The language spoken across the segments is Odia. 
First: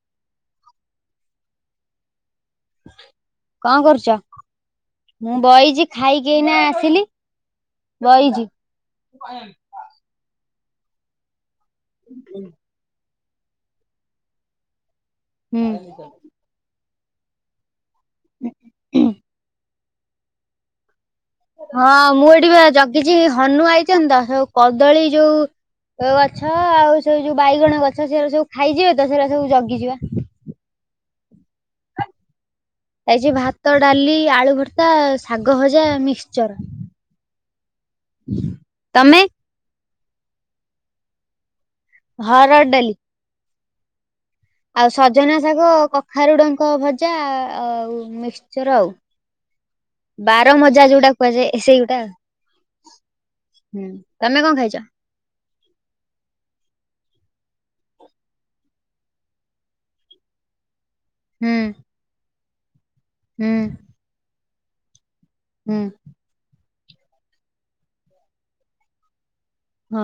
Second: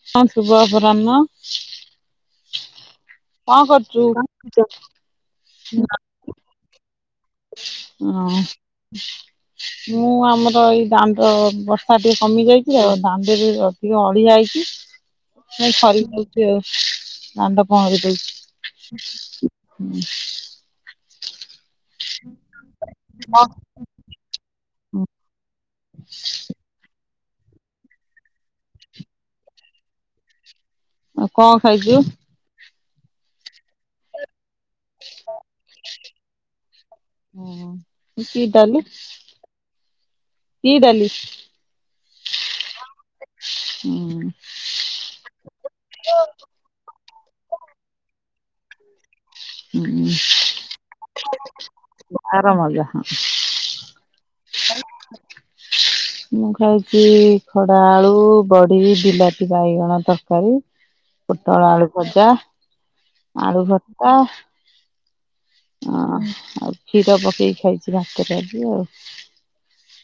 [unintelligible] କଣ କଣ୍ କରୁଛୁ? କରୁଚ? ମୁଁ ବଇଚି ଖାଇକି ଏଇନା ଆସିଲି। ହଁ ବଇଚି। ମୁଁ ଆମର ଏଇ ଦାଣ୍ଡ ବସ୍‌ ହଁ ଟିକେ କମି ଯାଇଚି ଆଉ ଦାଣ୍ଡେରେ ଅଧିକ ଅଳିଆ ହେଇଚି ହୁଁ ଏଁ ଖରିକି ଦଉଚି ଆଉ। ଦାଣ୍ଡ ପହଁରି ଦଉଚି- ହୁଁ। ହଁ ମୁଁ ଏଇଠି ବା ଜଗିଚି ହନୁ ଆଇଚନ୍ତି ତ ସବୁ କଦଳୀ ଯଉ [unintelligible] ହଁ ଆଉ ସେଇ ଯଉ ବାଇଗଣ ଗଛ ସେରା ସବୁ ଖାଇଯିବେ ତ ସେରା ସବୁ ଜଗିଚି ବା। ଆଉ କଁ ଖାଇଚୁ? ଆଜି ଭାତ, ଡାଲି, ଆଳୁ ଭର୍ତ୍ତା, ଶାଗ ଭଜା, ମିକ୍ସଚର। ଉଁ- ହୁଁ କି ଡାଲି ତମେ? -କି ଡାଲି? ହରଡ୍ ଡାଲି। ଆଉ ସଜନା ଶାଗ କଖାରୁଡଙ୍କ ଭଜା ଆଉ ମିସ୍‌ଚର ଆଉ। ବାର ମଜା ଯୋଉଟାକୁ କୁହାଯାଏ ଏ ସେଇଗୋଟା। ତାର ମଜା ହଁ ହୁଁ ତମେ କଁ ଖାଇଚ? ମୁଁ ଖାଇଚି ଖଡା ଆଳୁ ବଡି ବିଲାତି ବାଇଗଣ ତରକାରୀ। [inaudible] ପୋଟଳ ଆଳୁ ଭଜା ହୁଁ ଆଳୁ ଭର୍ତ୍ତା। ହୁଁ। ଅଁ ଆଉ କ୍ଷୀର ପକେଇକି ଖାଇଛି ଭାତରେ ଆଜି ଆଉ। ହଁ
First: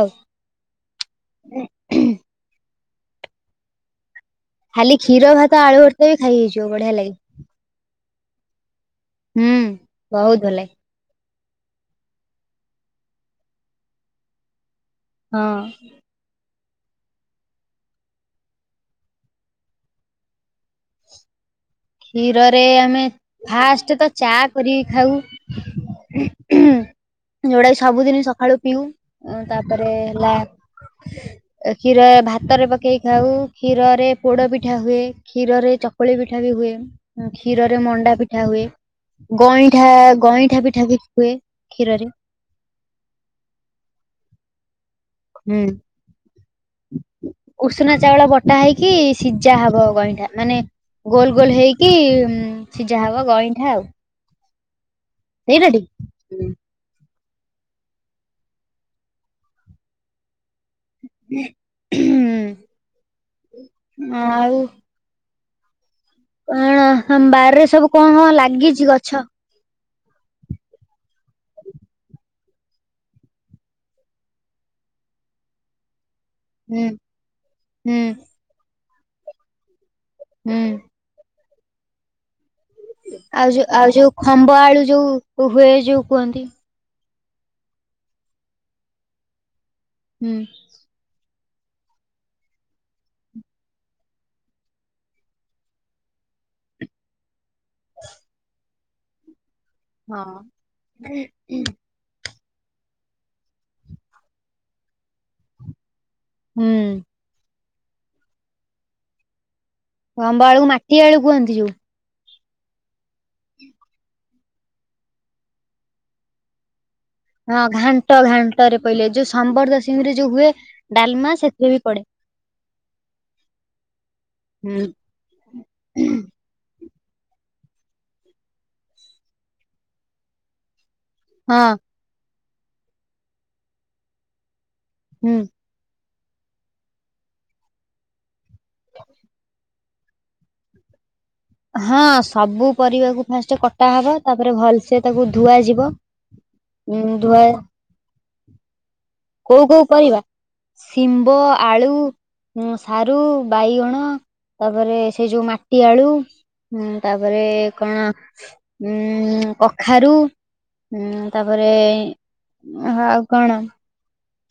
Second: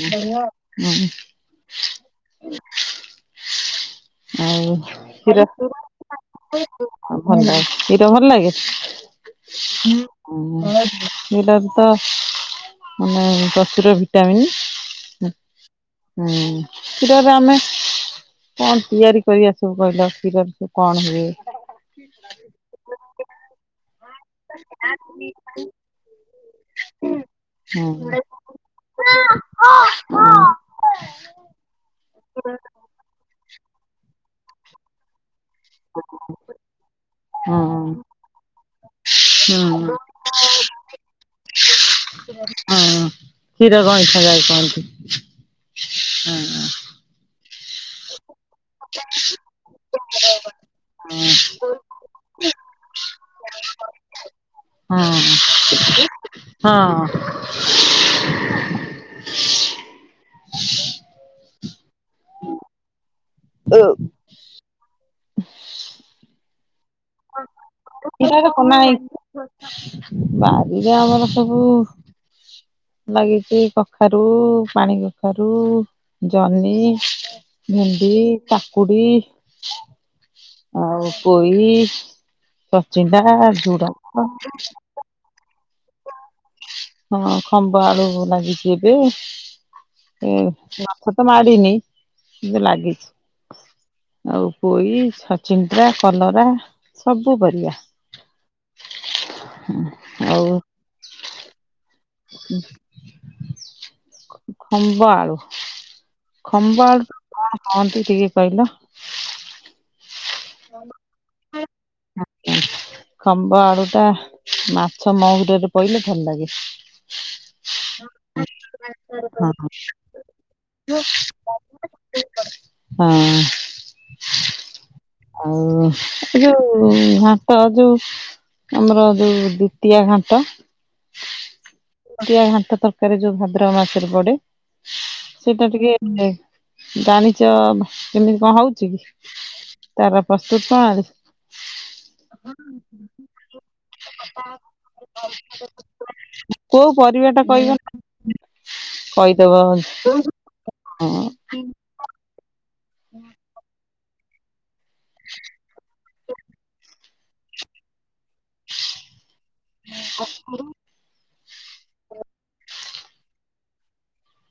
ଆଉ। ଆଉ ଉଁ। ଆଉ ଖାଲି କ୍ଷୀର ଭାତ ଆଳୁ ଭର୍ତ୍ତା ବି ଖାଇ [unintelligible] ହେଇଯିବ ବଢିଆ ଲାଗେ। ଭଲଲାଗେ କ୍ଷୀର ହୁଁ। ଭଲ ବହୁତ ଭଲ ଲାଗେ? ଏଇଟାର୍ ତ ମାନେ ପ୍ରଚୁର ଭିଟାମିନ୍। ହଁ। ହଁ କ୍ଷୀରରେ ଆମେ କଣ ତିଆରି କରିବା ସବୁ କହିଲ କ୍ଷୀରରେ ସବୁ କଣ ହୁଏ? କ୍ଷୀରରେ ଆମେ ଫାଷ୍ଟ ତ ଚା କରିକି ଖାଉ। ଯୋଉଟା କି ହୁଁ। ସବୁଦିନି ସକାଳୁ ପିଉ ଅଁ ତାପରେ ହେଲା ଅ କ୍ଷୀର ଭାତରେ ପକେଇ ଖାଉ କ୍ଷୀରରେ ପୋଡ ପିଠା ହୁଏ। କ୍ଷୀରରେ ଚକୁଳି ପିଠା ବି ହୁଏ ଉଁ ହଁ କ୍ଷୀରରେ ମଣ୍ଡା ପିଠା ହୁଏ। ଗଇଁଠା ଗଇଁଠା ପିଠା ବି ହୁଏ କ୍ଷୀରରେ। ହଁ କ୍ଷୀର ଗଇଁଠା ଯାହାକୁ କହନ୍ତି। ହୁଁ ହଁ ଉଷୁନା ଚାଉଳ ବଟ୍ ଟା ହେଇକି ସିଜା ହବ ଗଇଁଠା ମାନେ ଗୋଲ ଗୋଲ ହେଇକି ଉଁ ସିଜା ହବ ଗଇଁଠା ଆଉ। ହଁ। [unintelligible] ହଁ। ହୁ ଉ ହୁଁ। ଓ। ଆଉ। [inaudible] କଣ ହାମ ବାରିରେ ସବୁ କଁ କଁ କ୍ଷୀରରେ କଣ ଲାଗିଚି ନା ଗଛ? ବାରିରେ ଆମର ସବୁ ଲାଗିଛି କଖାରୁ ପାଣି କଖାରୁ। ଜହ୍ନି ହୁଁ ଭେଣ୍ଡି ହୁଁ କାକୁଡି। ହୁଁ ଆଉ ପୋଇ ଛଚିଣ୍ଡା ଆଉ ଯୋଉ ଆଉ ଯୋଉ ଝୁଡଙ୍ଗ ଖମ୍ବ ଆଳୁ ଯୋଉ ହୁଏ ଯୋଉ କୁହନ୍ତି। ହଁ ଖମ୍ବ ଆଳୁ ଲାଗିଚି ଏବେ। ହୁଁ ଗଛ ମାଡିିନି କିନ୍ତୁ ଲାଗିଛି। ଆଉ ପୋଇ ସଚିନ୍ଦ୍ରା କଲରା ସବୁ ପରିଆ। [inaudible] [inaudible] ହଁ। ଖମ୍ବ ଆଳୁ। ହୁଁ ଖମ୍ବ ଆଳୁ କୁ କଣ କୁହନ୍ତି ଟିକେ କହିଲ? ଖମ୍ବ ଆଳୁକୁ ମାଟିଆଳୁ କୁହନ୍ତି ଯୋଉ। ଖମ୍ବ ଆଳୁ ଟା ମାଛ ମହୁରରେ ପଇଲେ ଭଲ ଲାଗେ। ହଁ ଘାଣ୍ଟ ଘାଣ୍ଟରେ ପଇଲେ ଯୋଉ ହଁ ସମ୍ବର ଦଶମୀରେ ଯୋଉ ହୁଏ ଡାଲମା ସେଥିରେ ବି ପଡେ। ଫାଙ୍କା ଅଡ଼ିଓ। ହଁ। ହୁଁ। ଆଉ ଏ ଯୋଉ ଘାଣ୍ଟ ଯୋଉ ଆମର ଯୋଉ ଦ୍ଵିତୀୟା ଘାଣ୍ଟ। ହଁ। ନଡିଆ ଘାଣ୍ଟ ତରକାରୀ ଯୋଉ ଭାଦ୍ରବ ମାସରେ ପଡେ। ହୁଁ। ସେଟା ଟିକେ ଜାଣିଚ କେମିତି କଣ ହଉଚି? ତାର ପ୍ରସ୍ତୁତ ପ୍ରଣାଳୀ। ହଁ ସବୁ ପରିବାକୁ ଫାଷ୍ଟ କଟା ହବ ତାପରେ ଭଲସେ ତାକୁ ଧୁଆ ଯିବ। କୋଉ ଉଁ ପରିବା ଟା କହିଲେ? କୋଉ କୋଉ ପରିବା ହଁ ଶିମ୍ବ ଆଳୁ ଉଁ ସାରୁ ବାଇଗଣ ତାପରେ ସେ ଯୋଉ ମାଟି ଆଳୁ ତାପରେ କଣ ଉଁ କଖାରୁ। ଉଁ ତାପରେ ଆଉ କଣ?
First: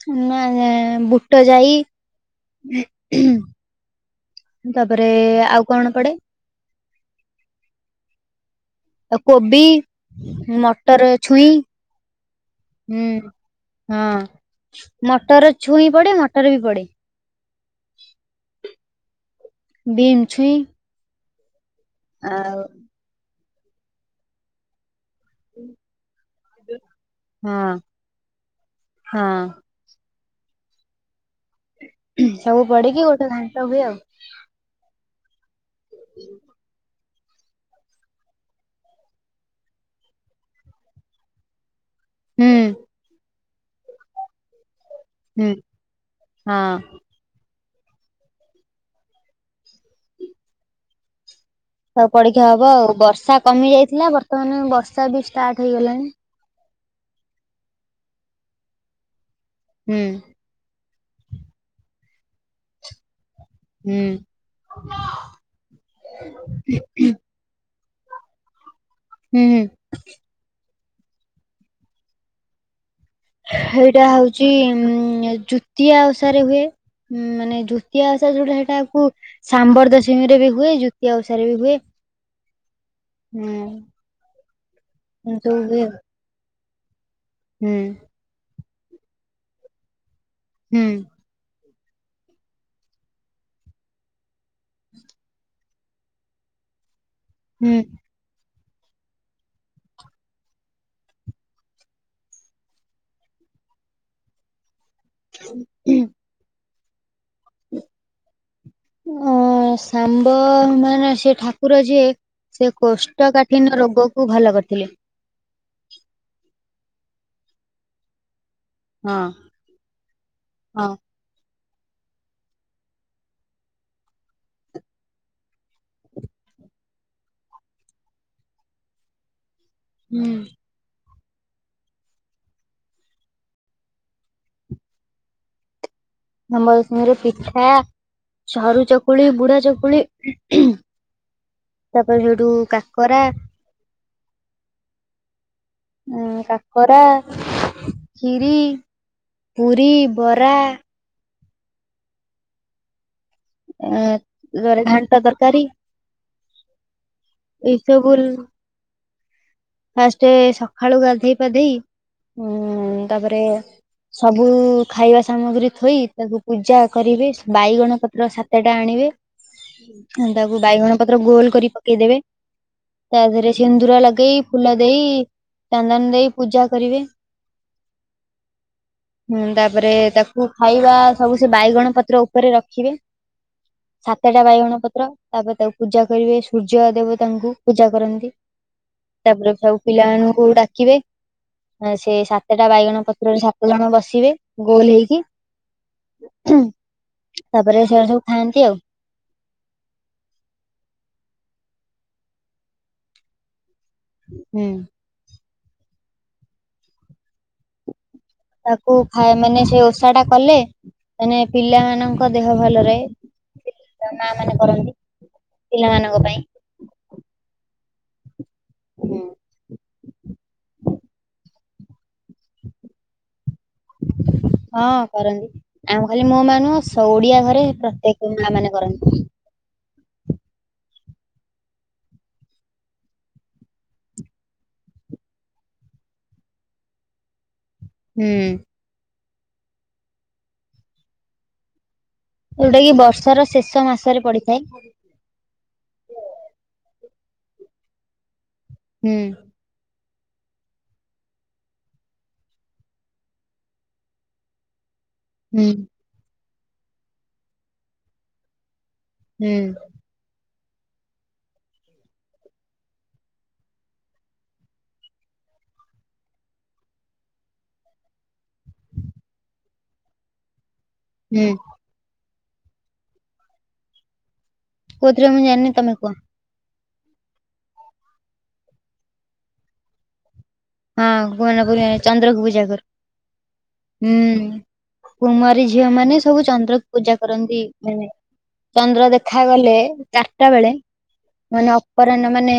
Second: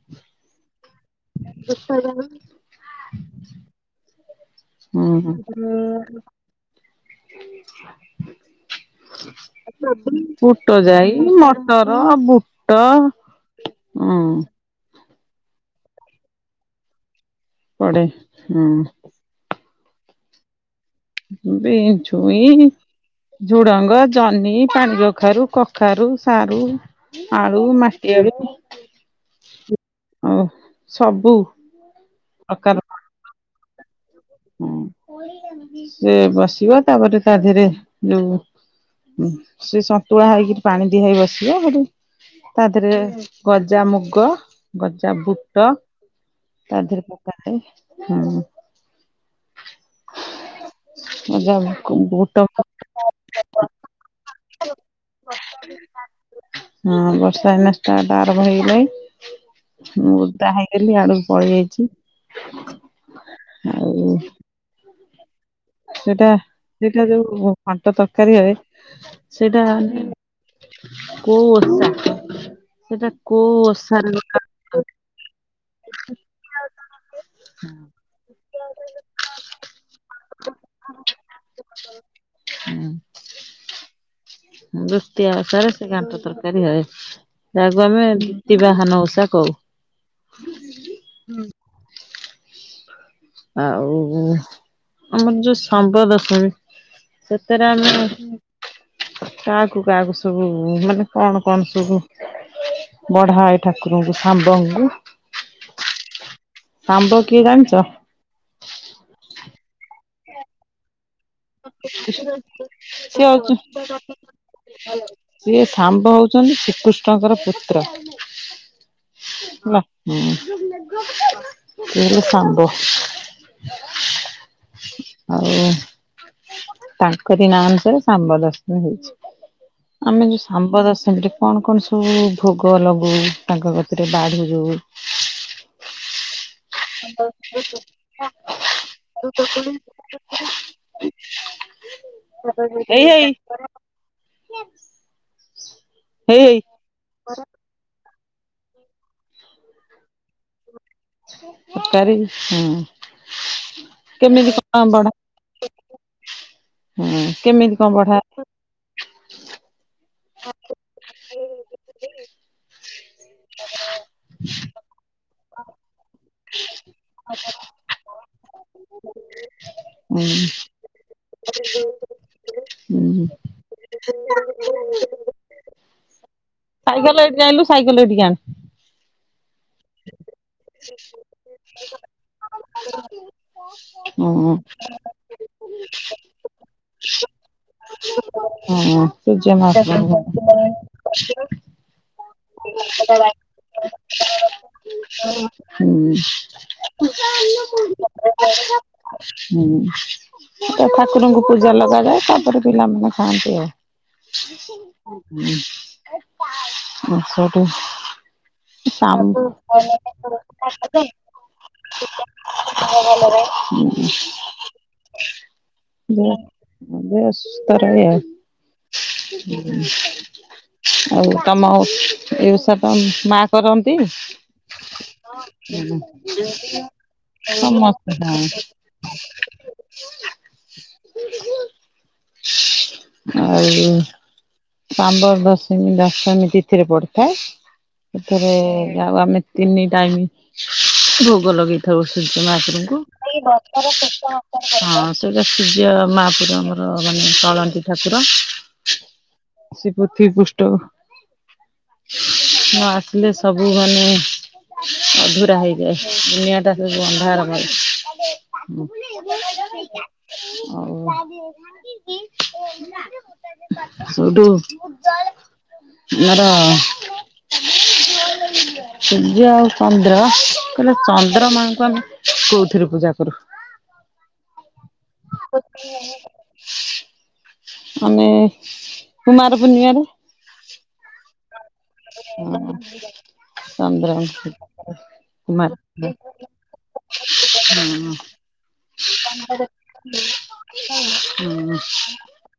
[unintelligible] ବୁଟ ଯାଇ। ତାପରେ ଓହୋ। ଆଉ କଣ ପଡେ ଆଉ କୋବି, ବୁଟ ମଟର ଯାଇ ଛୁଇଁ ମଟର ବୁଟ। ହୁଁ ହଁ ହୁଁ ମଟର ଛୁଇଁ ପଡେ ମଟର ବି ପଡେ। ପଡେ ହଁ। ବିମ୍ ଛୁଇଁ। ଆଉ ବିମଛୁଇଁ ଝୁଡଙ୍ଗ ଜହ୍ନି ପାଣି କ କଖାରୁ କଖାରୁ ସାରୁ ଆଳୁ ହଁ ମାଟିଆଳୁ। ହଁ ହଉ ସବୁ। ସବୁ ପ୍ରକାର ପଡିକି ଗୋଟେ ଘାଣ୍ଟ ହୁଏ ଆଉ। ହୁଁ ସେ ବସିବ ତାପରେ ତା ଦେହରେ ଯୋଉ ସେ ସନ୍ତୁଳା ହେଇକି ପାଣି ଦିଆ ହେଇ ବସିବ। ହେଠୁ ହୁଁ ତା ଦେହରେ ଗଜା ମୁଗ ଗଜା ବୁଟ ହୁଁ ହଁ। ତା ଦେହରେ ପକା ଆଏ ହୁଁ। ଗଜା [unintelligible] ସବୁ ପଡିକି ହବ ଆଉ। ବର୍ଷା କମି ଯାଇଥିଲା ବର୍ତ୍ତମାନ ବର୍ଷା ବି ଷ୍ଟାର୍ଟ ହେଇଗଲାଣି। ହଁ ବର୍ଷା ଏଇନା ଷ୍ଟାର୍ଟ ଆରମ୍ଭ ହେଇଗଲାଣି ହୁଁ ମୁଁ ଓଦା ହେଇ ହେଲି ୟାଡକୁ ପଳେଇ ଆଇଛି। ହୁଁ। ସେଟା ସେଇଟା ଯୋଉ ଘାଣ୍ଟ ତରକାରୀ ହୁଏ ହୁଁ ହୁଁ ସେଇଟା କୋଉ ବର୍ଷା ସେଟା ହେଇଟା ହଉଚି ଉଁ ଚୁତିଆ ଓଷାରେ ହୁଏ। ହୁଁ ମାନେ ଦ୍ଵିତୀୟା ଓଷା ଯୋଉଟା ହେଟାକୁ ସାମ୍ବର ଦଶମୀରେ ବି ହୁଏ ଜୁତୀୟ ଓଷାରେ ବି ହୁଏ। ହୁଁ ହୁଁ ଦୁତିୟା ସବୁ ଓଷାରେ ହୁଏ ସେ ଆଉ ଘଣ୍ଟା ତରକା ତରକାରୀ ହଏ। ହୁଁ ତାକୁ ଆମେ ଦ୍ବୀତି ବାହନ ଓଷା କହୁ। ହୁଁ। ଆ ଆଉ ଆମର ଯୋଉ ସମ୍ପ୍ରଦାୟୀ ସତରେ ହୁଁ ଆମେ କାହାକୁ କାହାକୁ ସବୁ ମାନେ କଣ କଣ ସବୁ- ବଢାଏ ଠାକୁରଙ୍କୁ ସାମ୍ବଙ୍କୁ ହୁଁ। ଆମ୍ଭ କିଏ ଜାଣିଛ? ଅ ଶାମବ ମାନେ ସେ ଠାକୁ ଠାକୁର ଯିଏ ସେ ସିଏ କୋଷ୍ଠକାଠିନ ରୋଗକୁ ଭଲ କରିଥିଲେ। ସେିଏ ଶମ୍ବ ହଉଛନ୍ତି ଶ୍ରୀକୃଷ୍ଣଙ୍କର ପୁତ୍ର। ହଁ ହଲା ହଁ ହଁ [unintelligible] ଲେ ସମ୍ଭବ ହଉ [unintelligible] ତାଙ୍କ ନା ଅନୁସାରେ ଶମ୍ବ ଦଶମୀ ହେଇଛି ଆମେ ହୁଁ ଯୋଉ ଶମ୍ବ ଦଶମୀରେ କଣ କଣ ସବୁ ଭୋଗ ଲଗୁ ତାଙ୍କ ଗତିରେ ବାଢୁ ଯଉ। ନମସ୍ [unintelligible] ଦ କ ଚକୁଳି ବୁଢା ଚକୁଳି ତାପରେ ସେଇଠୁ [unintelligible] କାକରା ଏଇାଇ [unintelligible] ଉ କାକରା, ଖିରି, ପୁରୀ, ବରା ସରକାରୀ ହୁଁ କେମିତି ଏଁ ଘାଣ୍ଟ କଣ ତରକାରୀ [unintelligible] ହୁଁ କେମିତି କଣ ଏଇସବୁ ବଢ଼ା ଫାଷ୍ଟ ସକାଳୁ ଗାଧେଇ ପାଧେଇ ଉ ତାପରେ ସବୁ ଖାଇବା ସାମଗ୍ରୀ ଥୋଇ ତାକୁ ପୂଜା କରିବେ ବାଇଗଣ ପତ୍ର ସାତଟା ଆଣିବେ। ହୁଁ ତାକୁ ବାଇଗଣ ପତ୍ର କୁ ଗୋଲ କରି ପକେଇଦେବେ ତା ହୁଁ ଦେହରେ ସିନ୍ଦୁରା ଲଗେଇ ଫୁଲ ଦେଇ ଚନ୍ଦନ ଦେଇ ପୂଜା ସାଇକେଲ ଏଠିଣିଲୁ ସାଇକେଲ ଏଠିକି ଆଣେ ହଁ ତାପରେ ତାକୁ ଖାଇବା ସବୁ ସେ ବାଇଗଣ ପତ୍ର ଉପରେ ରଖିବେ- ହୁଁ ସାତଟା ବାଇଗଣ ପତ୍ର ତାପରେ ତାକୁ ପୂଜା କରିବେ ସୂର୍ଯ୍ୟ ଦେବ ତାଙ୍କୁ ପୂଜା କରନ୍ତି ହଁ। ତାପରେ ସଉ ପିଲାମାନଙ୍କୁ ଡାକିବେ ସେ ସେତଟା ବାଇଗଣ ପତ୍ରରେ ସାତ ଜଣ ବସିବେ ଗୋଲ ହେଇକି ହୁଁ ତାପରେ ସେ ଗୁଡା ସବୁ ଖାଆନ୍ତି ଆଉ। ହୁଁ [unintelligible] ସେ ଠାକୁରଙ୍କୁ ପୂଜା ଲଗାଯାଏ ତାପରେ ପିଲାମାନେ ଖାଆନ୍ତି ହୁଁ ଆଉ। ହଁ [unintelligible] ଆଛଠ [unintelligible] ତାକୁ ଖାଇ ମାନେ ସେ ଓଷା ଟା କଲେ ମାନେ ପିଲାମାନାନଙ୍କ ଦେହ ଭଲ ରହେ। ହୁଁ ମା ମାନେ କରନ୍ତି [inaudible] ପିଲାମାନଙ୍କ ପାଇଁ। [unintelligible] ଆଉ କାମ ହଉ ଏସା ତ ମା କରନ୍ତି? ହଁ କରନ୍ତି ଆମ ଖାଲି ମୋ ମା ନୁହଁ ଓଡିଆ ଘରେ ପ୍ରତ୍ୟେକ ମା ମାନେ କରନ୍ତି। ଆଉଯୋଉ ଶମ୍ବର ଦଶମୀ ଦଶମୀ ତିଥିରେ ପଡିିଥାଏ ହୁଁ। ସେଥିରେ ଯାଉ ଆମେ ତିନି ଟାଇମ ଭୋଗ ଲଗେଇ [inaudible] ହଁ। ସେଇଟା ଯୋଉଟା କି ବର୍ଷର ଶେଷ ମାସରେ ପଡିଥାଏ ସୂର୍ଯ୍ୟ ମହାପୁର ଆମର ମାନେ ଚଳନ୍ତି ଠାକୁର। ହୁଁ। ସେ ପୃଥିବୀ ପୃଷ୍ଠ ନ ଆସିଲେ ସବୁ ମାନେ ଅଧୁରା ହୁଁ ହେଇଯାଏ ଦୁନିଆ ଟା ସବୁ ଅନ୍ଧାର କ ହୁଁ। [inaudible] ଡୁ ମର ସୂର୍ଯ୍ୟ ଆଉ ଚନ୍ଦ୍ର ତାହେଲେ ଚନ୍ଦ୍ର ମାଙ୍କୁ ଆମେ କଉଥିରୁ ହୁଁ ପୂଜା କରୁ? କଉଥିରେ ମୁଁ ଜାଣିନି ତମେ କୁହ? ଆମେ କୁମାର ପୂର୍ଣ୍ଣିଆ ରେ ହଁ କୁମାର ପୂର୍ଣ୍ଣିମା ରେ ଚନ୍ଦ୍ରକୁ ହଁ ପୂଜା କରୁ। ଚନ୍ଦ୍ର ହୁଁ କୁମାରୀ କୁମାର ଝିଅ ମାନେ ସବୁ ଚନ୍ଦ୍ରକୁ ପୂଜା କରନ୍ତି। ମାନେ ହଁ ଚନ୍ଦ୍ର ଦେଖାଗଲେ ଚାରିଟା ବେଳେ ମାନେ ହୁଁ ଅପରାହ୍ନ ମାନେ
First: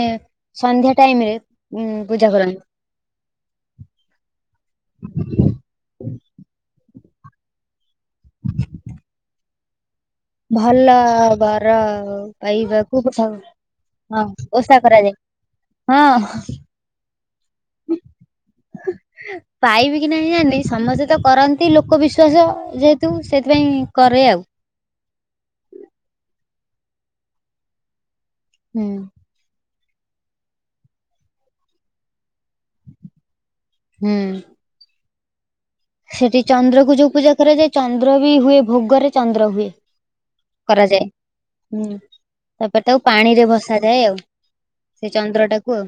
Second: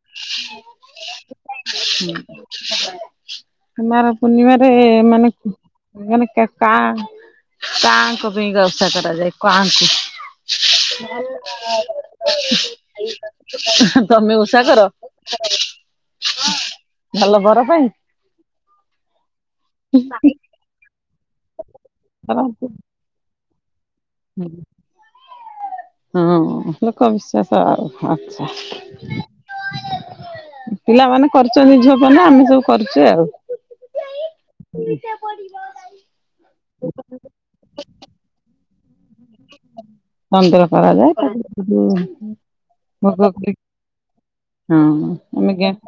ସନ୍ଧ୍ୟା ଟାଇମରେ ଉ ପୂଜା କରନ୍ତି। କୁମାର ପୂର୍ଣ୍ଣିମାରେ ମାନେ ମାନେ କା କା କାଙ୍କ ପାଇଁ କା ଓଷା କରାଯାଏ କାଆଙ୍କୁ? ଭଲ ବର ପାଇବାକୁ ହଁ ତମେ ଓଷା କର? କରାଯାଏ। ହଁ ଭଲ ବର ପାଇଁ। ପାଇବି କି ନାହିଁ ଜାନି ସମସ୍ତେ ତ କରନ୍ତି ଲୋକ ବିଶ୍ୱାସ ଯେ ତୁ ସେଥିପାଇଁ କରେ ଆଉ। ହଁ ଲୋକ ବିଶ୍ୱାସ ଆଉ ଆଚ୍ଛା। ହୁଁ। ପିଲାମାନେ କରୁଛନ୍ତି ଝିଅ ପାଇଁ ନା ଆମେ ସବୁ କରିଛୁ ଆଉ। ହୁଁ। [inaudible] ସେଠି ଚନ୍ଦ୍ର କୁ ଯୋଉ ପୂଜା କରାଯାଏ, ଚନ୍ଦ୍ର ବି ହୁଏ ଭୋଗରେ ଚନ୍ଦ୍ର ହୁଏ। ଚନ୍ଦ୍ର କରାଯାଏ ହୁଁ। ତାପରେ ତାକୁ ପାଣିରେ ତାପରେ ଭସାଯାଏ ଆଉ ହଁ ସେ [unintelligible] ଚନ୍ଦ୍ର ଟାକୁ ଆଉ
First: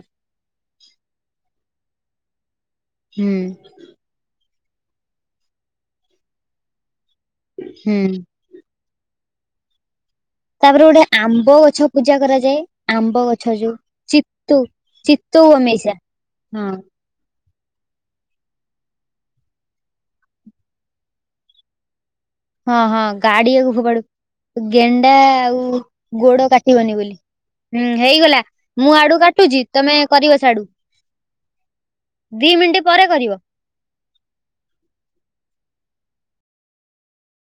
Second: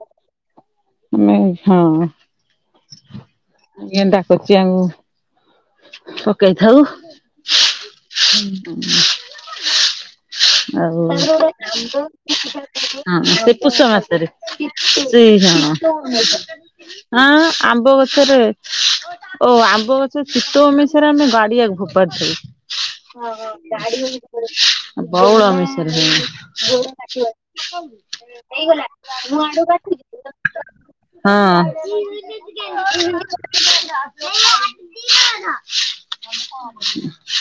ଆମେ ହଁ ହୁଁ ଗେଣ୍ଡା କୋଚିଆଉ। ପକେଇଥାଉ। ହୁଁ। [inaudible] ତାପରେ ହଉ ଗୋଟେ ଆମ୍ବ ଗଛ ପୂଜା କରାଯାଏ ହଁ ଆମ୍ବ ଗଛ ସେ ଯୋଉ ପୁଷ ମାସରେ। ଚିତୁ ସେଇ ଚିତଉ ଜଣ ଅମେଇସା ହଁ ଆଁ ଆମ୍ବ ଗଛରେ ଓ ଆମ୍ବ ଗଛ ଚିତଉ ଅମାସିଆରେ ଆମେ ଗାଡିଆକୁ ଫୋପାଡୁ ଥିଲୁ। ହଁ ହଁ ଗାଡି [unintelligible] ଗେଣ୍ଡା ଆଉ ବଉଳମାଷରେ ଗୋଡ କାଟିବନି ବୋଲି। ହୁଁ ହେଇଗଲା ମୁଁ ଆଡୁ କାଟୁଛି ତମେ [unintelligible] କରିବ ଛାଡୁ। ପରେ କରିବ। ହଁ। [inaudible]